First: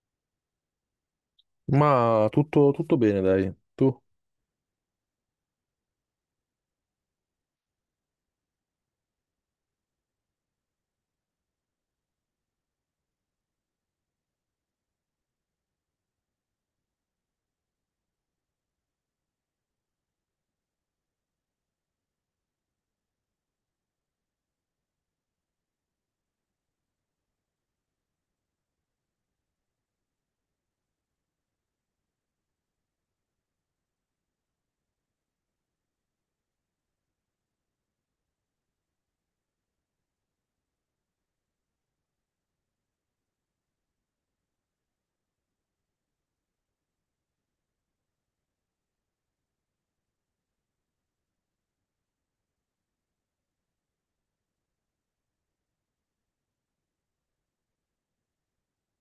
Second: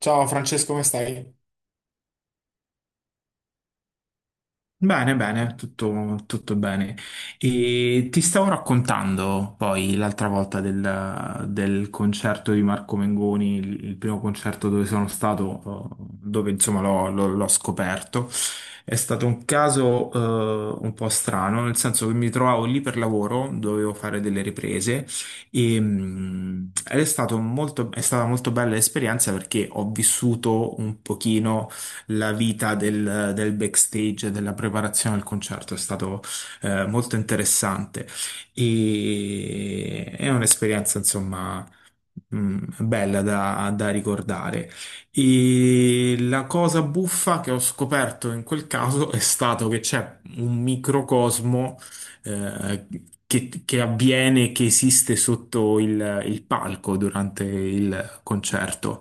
Ciao Francesco, come stai? Ma tutto bene, dai. Tu? Bene, bene, tutto bene. E ti stavo raccontando poi l'altra volta del concerto di Marco Mengoni, il primo concerto dove sono stato, dove insomma l'ho scoperto. È stato un caso, un po' strano, nel senso che mi trovavo lì per lavoro, dovevo fare delle riprese ed è stato è stata molto bella l'esperienza perché ho vissuto un pochino la vita del backstage, della preparazione al concerto, è stato molto interessante e è un'esperienza, insomma, mm, bella da ricordare. E la cosa buffa che ho scoperto in quel caso è stato che c'è un microcosmo eh, che avviene, che esiste sotto il palco durante il concerto.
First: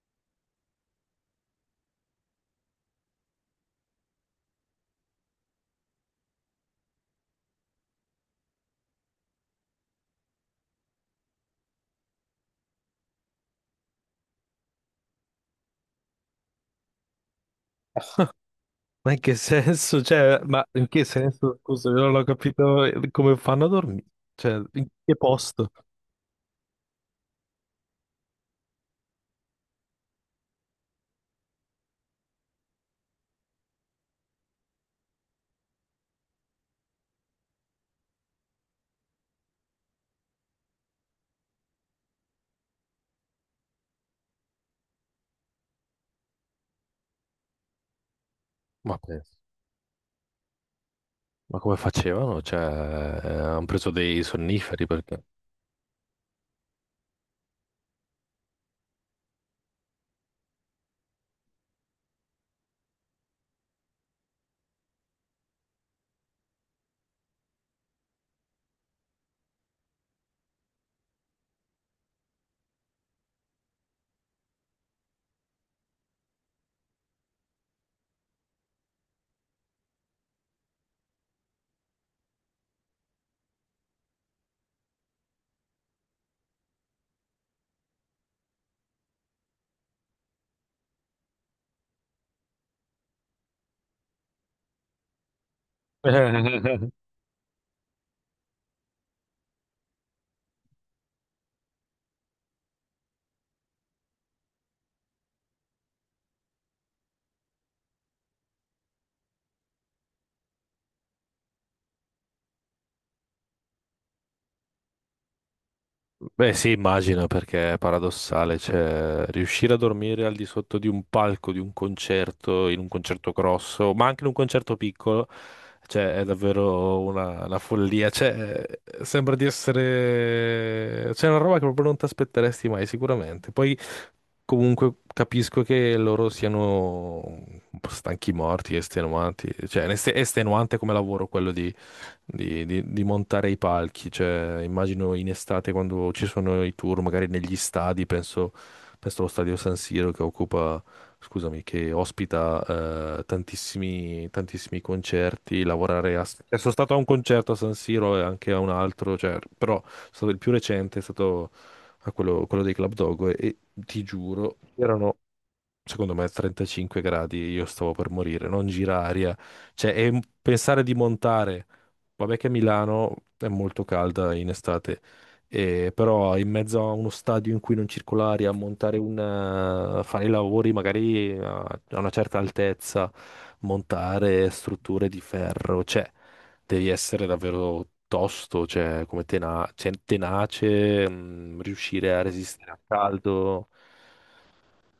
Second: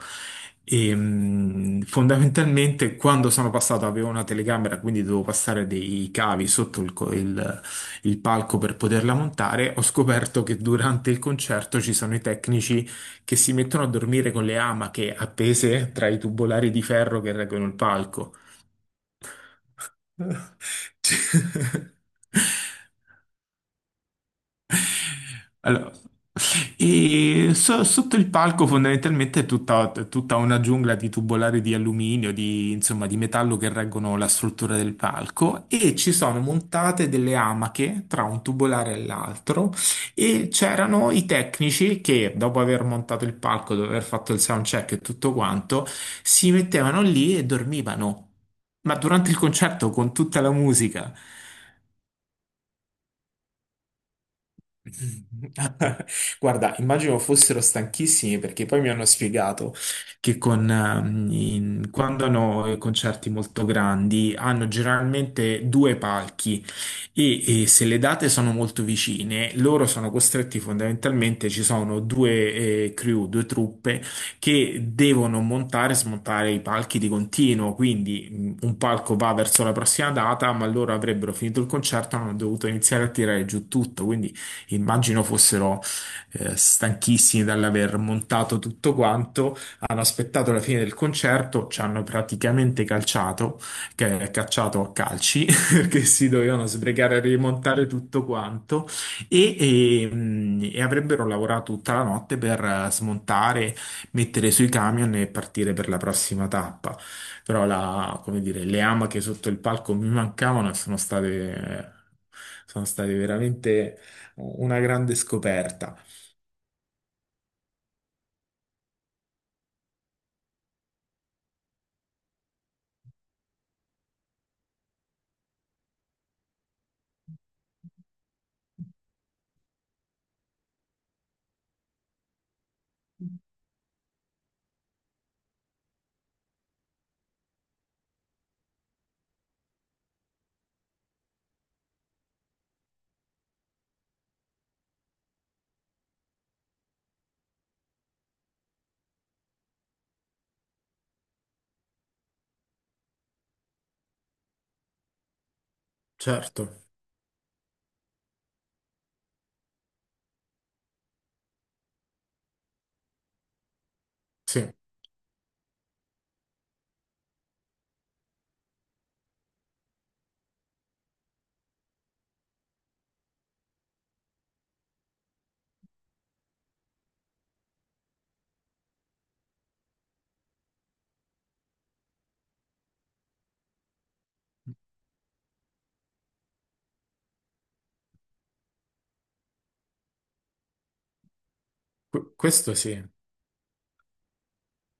Fondamentalmente, quando sono passato, avevo una telecamera, quindi dovevo passare dei cavi sotto il palco per poterla montare. Ho scoperto che durante il concerto ci sono i tecnici che si mettono a dormire con le amache appese tra i tubolari di ferro che reggono il palco. Ma in che senso? Cioè, ma in che senso? Scusa, Cioè, io non ho capito come fanno a dormire. Cioè, in che posto? allora, sotto il palco fondamentalmente è tutta una giungla di tubolari di alluminio, di, insomma, di metallo che reggono la struttura del palco e ci sono montate delle amache tra un tubolare e l'altro e c'erano i tecnici che dopo aver montato il palco, dopo aver fatto il sound check e tutto quanto, si mettevano lì e dormivano. Ma Ma, durante penso. il concerto con tutta la musica. Ma come facevano? Cioè, hanno preso dei sonniferi perché? Guarda, immagino fossero stanchissimi perché poi mi hanno spiegato che quando hanno concerti molto grandi hanno generalmente due palchi e se le date sono molto vicine, loro sono costretti fondamentalmente, ci sono due crew, due truppe che devono montare e smontare i palchi di continuo, quindi un palco va verso la prossima data, ma loro avrebbero finito il concerto e hanno dovuto iniziare a tirare giù tutto, quindi immagino fossero stanchissimi dall'aver montato tutto quanto, hanno aspettato la fine del concerto, ci hanno praticamente calciato, che è cacciato a calci perché si dovevano sbrigare a rimontare tutto quanto e avrebbero lavorato tutta la notte per smontare, mettere sui camion e partire per la prossima tappa. Però come dire, le amache sotto il palco mi mancavano e sono state veramente una grande scoperta. Beh, sì, immagino perché è paradossale, cioè riuscire a dormire al di sotto di un palco, di un concerto, in un concerto grosso, ma anche in un concerto piccolo, cioè è davvero una follia, cioè sembra di essere c'è una roba che proprio non ti aspetteresti mai sicuramente. Poi comunque capisco che loro siano un po' stanchi morti, estenuanti, cioè è estenuante come lavoro quello di montare i palchi. Cioè, immagino in estate quando ci sono i tour, magari negli stadi, penso allo stadio San Siro che che ospita tantissimi, tantissimi concerti. Lavorare a, cioè, Certo, sono stato a un concerto a San Siro e anche a un altro, cioè, però sono stato il più recente è stato a quello dei Club Dogo e ti giuro, sì, c'erano secondo me a 35 gradi, io stavo per morire, non gira aria. Cioè, pensare di montare, vabbè che Milano è molto calda in estate, e però in mezzo a uno stadio in cui non circola aria, montare un, fare i lavori magari a una certa altezza, montare strutture di ferro, cioè, devi essere davvero tosto, cioè, tenace, mm, riuscire a resistere questo al sì. caldo.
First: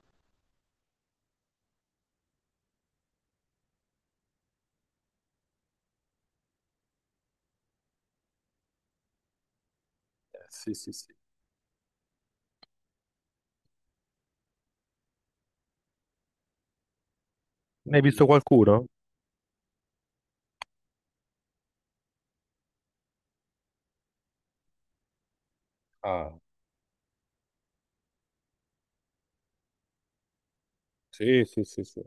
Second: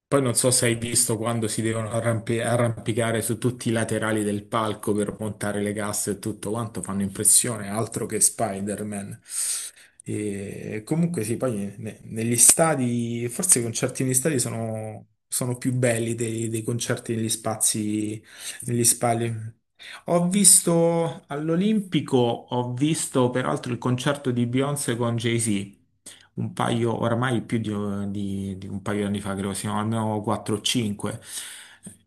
Poi non so se hai visto quando si devono arrampicare su tutti i laterali del palco per montare le casse e tutto quanto, fanno impressione, altro che Spider-Man. Sì, E sì, sì. comunque sì, poi negli stadi, forse i concerti negli stadi sono più belli dei concerti negli Ne hai spazi, visto negli qualcuno? spazi. Ho visto all'Olimpico, ho visto peraltro il concerto di Beyoncé con Jay-Z, Ah, un paio, oramai più di, di un paio di anni fa, credo, siamo almeno 4 o 5. sì, sì, sì, sì.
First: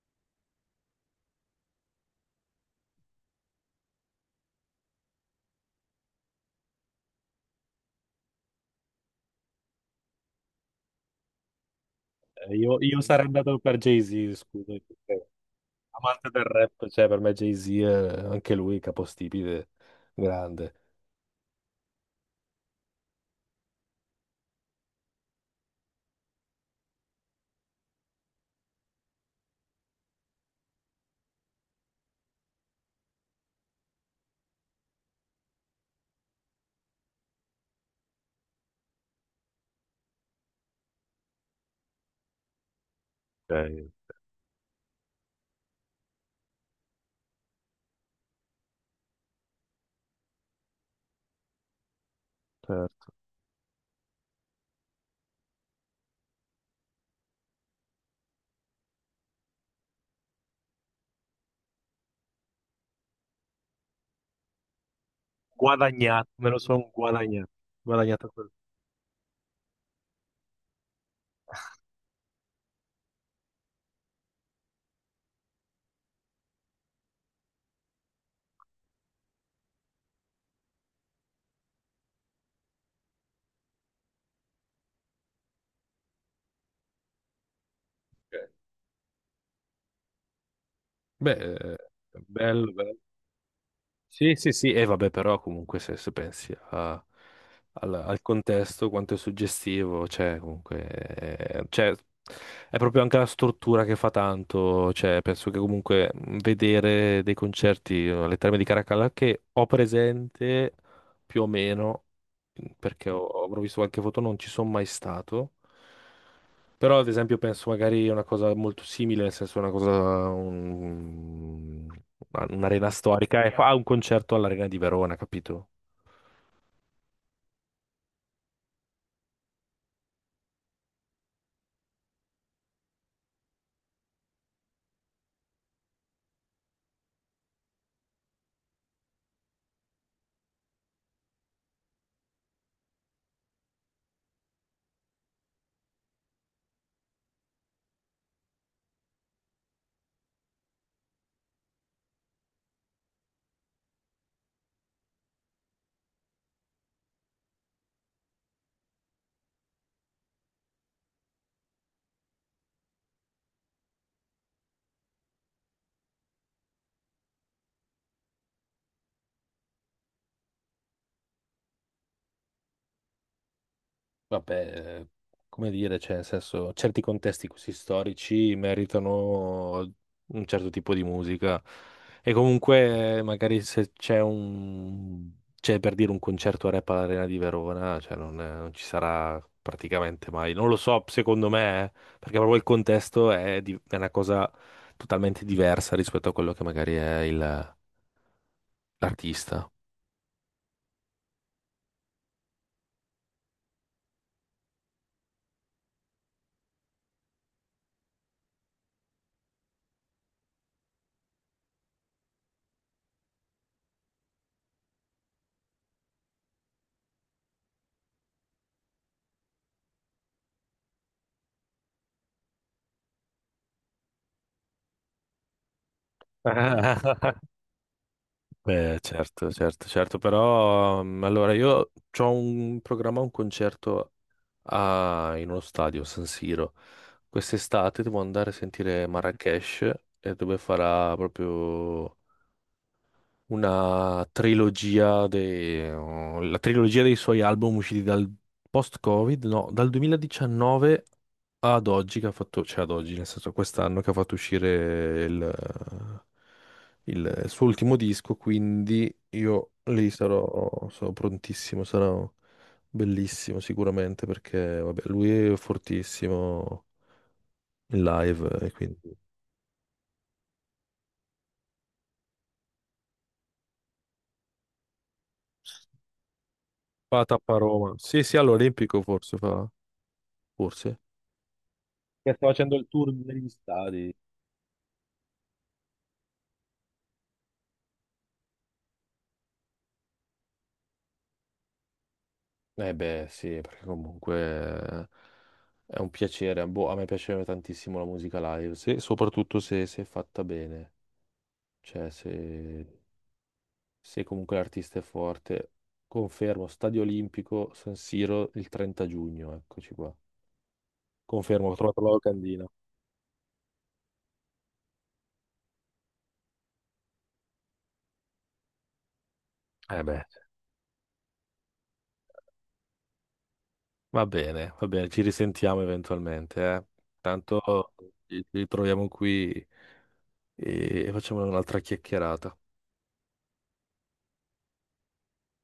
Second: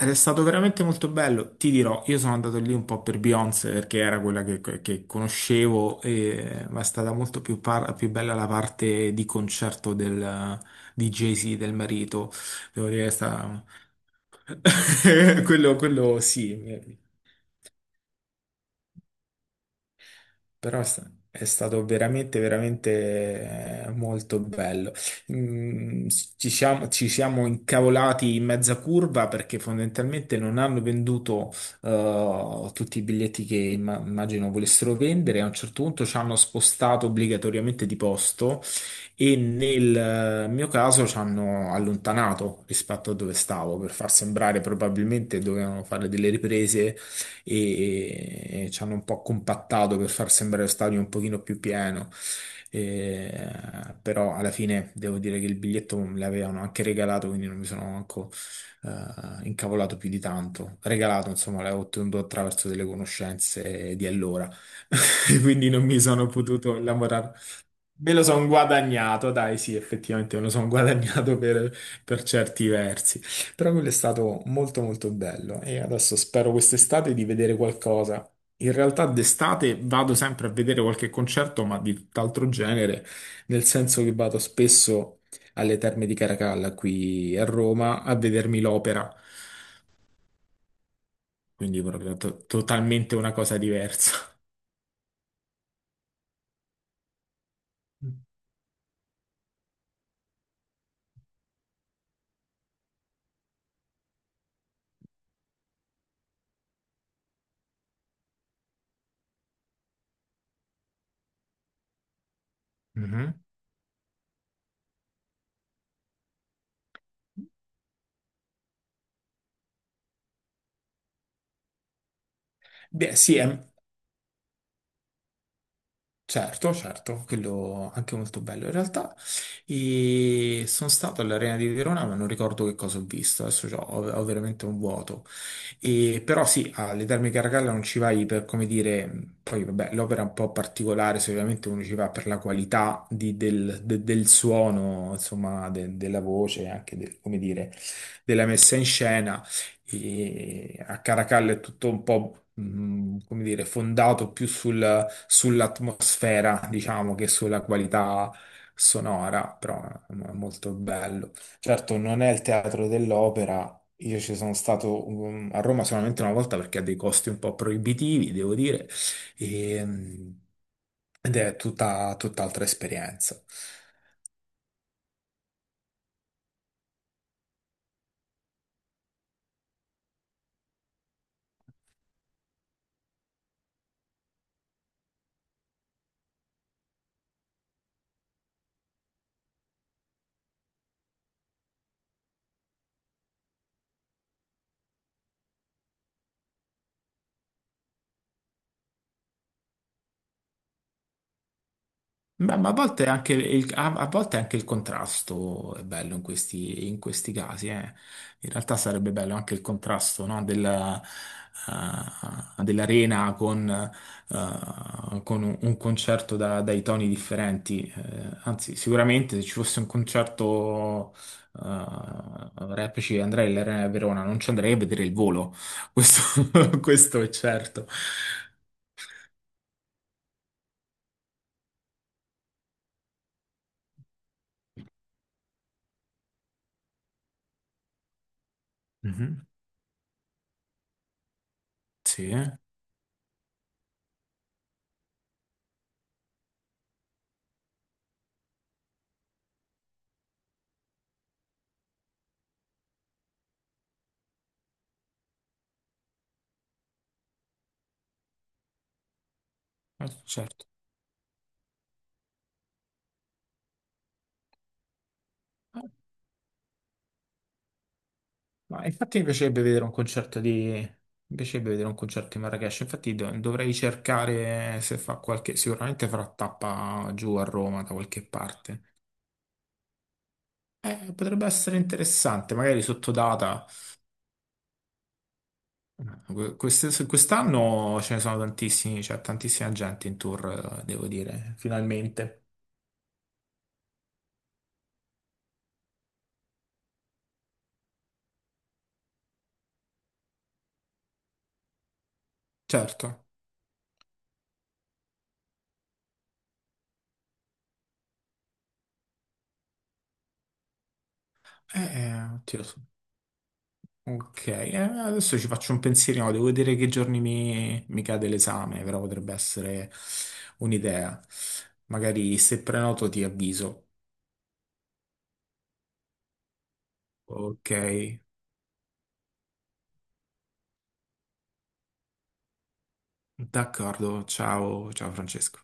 Ed è stato veramente molto bello. Ti dirò, io sono andato lì un po' per Beyoncé perché era quella che conoscevo, e- ma è stata molto più, più bella la parte di concerto di Jay-Z, del marito. Io, Devo io dire che è sarei andato stata... per Jay-Z, scusa, perché quello amante del rap, sì. cioè per me Jay-Z è anche lui capostipite, grande. Però è stato veramente, veramente molto bello. Mm, ci siamo incavolati in mezza curva perché fondamentalmente non hanno venduto tutti i biglietti che immagino volessero vendere. A un certo punto ci hanno spostato obbligatoriamente di posto e nel mio caso ci hanno allontanato rispetto a dove stavo per Ok. far sembrare probabilmente dovevano fare delle riprese e ci hanno un po' compattato per far sembrare lo stadio un pochino più pieno. Eh, E- Però alla fine devo dire che il biglietto me l'avevano anche regalato, quindi non mi sono manco incavolato più di tanto. Regalato, insomma, l'avevo ottenuto attraverso delle conoscenze di allora, quindi non mi sono guadagnato, me lo potuto sono innamorare. guadagnato. Me lo Guadagnato sono quello. guadagnato, dai, sì, effettivamente me lo sono guadagnato per certi versi, però quello è stato molto molto bello e adesso spero quest'estate di vedere qualcosa. In realtà d'estate vado sempre a vedere qualche concerto, ma di tutt'altro genere, nel senso che vado spesso alle Terme di Caracalla qui a Roma a Ok. vedermi l'opera, Beh, quindi proprio bello, bello. totalmente una cosa Sì, diversa. sì, sì, e vabbè, però comunque se pensi a al contesto, quanto è suggestivo, cioè, comunque, cioè, è proprio anche la struttura che fa tanto, cioè, penso che comunque vedere dei concerti alle Terme di Caracalla che ho presente più o meno, perché Mhm. ho visto qualche foto, non ci sono mai stato, però, ad esempio, penso magari a una cosa molto simile, nel senso una cosa, un- un'arena Beh, sì, storica è e fa un concerto all'Arena di Verona, capito? certo, certo, quello anche molto bello in realtà. E sono stato all'Arena di Verona, ma non ricordo che cosa ho visto, adesso ho, ho veramente un vuoto. E, però sì, alle Terme Caracalla non ci vai per, come dire, poi vabbè, l'opera è un po' particolare, se ovviamente uno ci va per la qualità del suono, insomma, della voce, anche come dire, della messa in scena. E a Caracalla è tutto un po', come dire, fondato più sull'atmosfera, diciamo, che sulla qualità sonora, però è molto bello. Certo, non è il teatro dell'opera, io ci sono stato a Roma solamente una volta perché ha dei costi un po' proibitivi, devo dire, e, mm, ed è tutta, tutt'altra esperienza. Vabbè, come dire, cioè, nel senso, certi contesti così storici meritano un certo tipo di musica. E comunque, magari se c'è un, c'è per dire un concerto rap all'Arena di Verona, cioè non, non ci sarà praticamente mai. Non lo so, secondo me, perché proprio il contesto è, è una cosa totalmente diversa rispetto a quello che magari è l'artista. Ma a volte anche a volte anche il contrasto è bello in questi casi, eh. In realtà sarebbe bello anche il contrasto, no, della, dell'arena con un concerto dai toni differenti. Anzi, sicuramente se ci fosse un concerto rap ci andrei all'Arena di Verona, non ci andrei a vedere il volo. Questo, questo è certo. Beh, certo, certo, certo, però mm, allora io ho un programma, un concerto in uno stadio, San Siro. Quest'estate devo andare a sentire Mhm. Marrakesh e dove farà proprio Sì, una trilogia la trilogia dei suoi album usciti dal post-Covid, no, dal 2019 ad oggi che ha fatto, cioè ad oggi, nel senso quest'anno che ha fatto uscire il suo ultimo disco, quindi io lì certo. sarò, sarò prontissimo, sarà bellissimo sicuramente perché vabbè, lui è fortissimo in live e Ma quindi infatti mi piacerebbe vedere un concerto di... mi piacerebbe vedere un concerto di Marrakesh, infatti dovrei cercare se fa qualche... sicuramente farà tappa fa giù a tappa a Roma da Roma. Sì, qualche sì, parte. all'Olimpico forse fa, forse. Potrebbe essere Che sta interessante, facendo magari il sotto tour degli data. stadi. Quest'anno ce ne sono tantissimi, c'è tantissima gente in tour, devo dire, finalmente. Eh beh, sì, perché comunque è un piacere. Boh, a me piace tantissimo la musica live, soprattutto se è fatta bene. Cioè, Certo. se comunque l'artista è forte. Confermo, Stadio Olimpico, San Siro, il 30 giugno, eccoci qua. Confermo, ho trovato la oddio, locandina. Ok, adesso ci faccio un pensierino, devo vedere che giorni mi cade l'esame, però potrebbe essere Eh beh, un'idea. Magari se prenoto ti avviso. Va bene, ci risentiamo eventualmente, eh. Ok, Tanto ci ritroviamo qui e facciamo un'altra chiacchierata. d'accordo, ciao, ciao Francesco.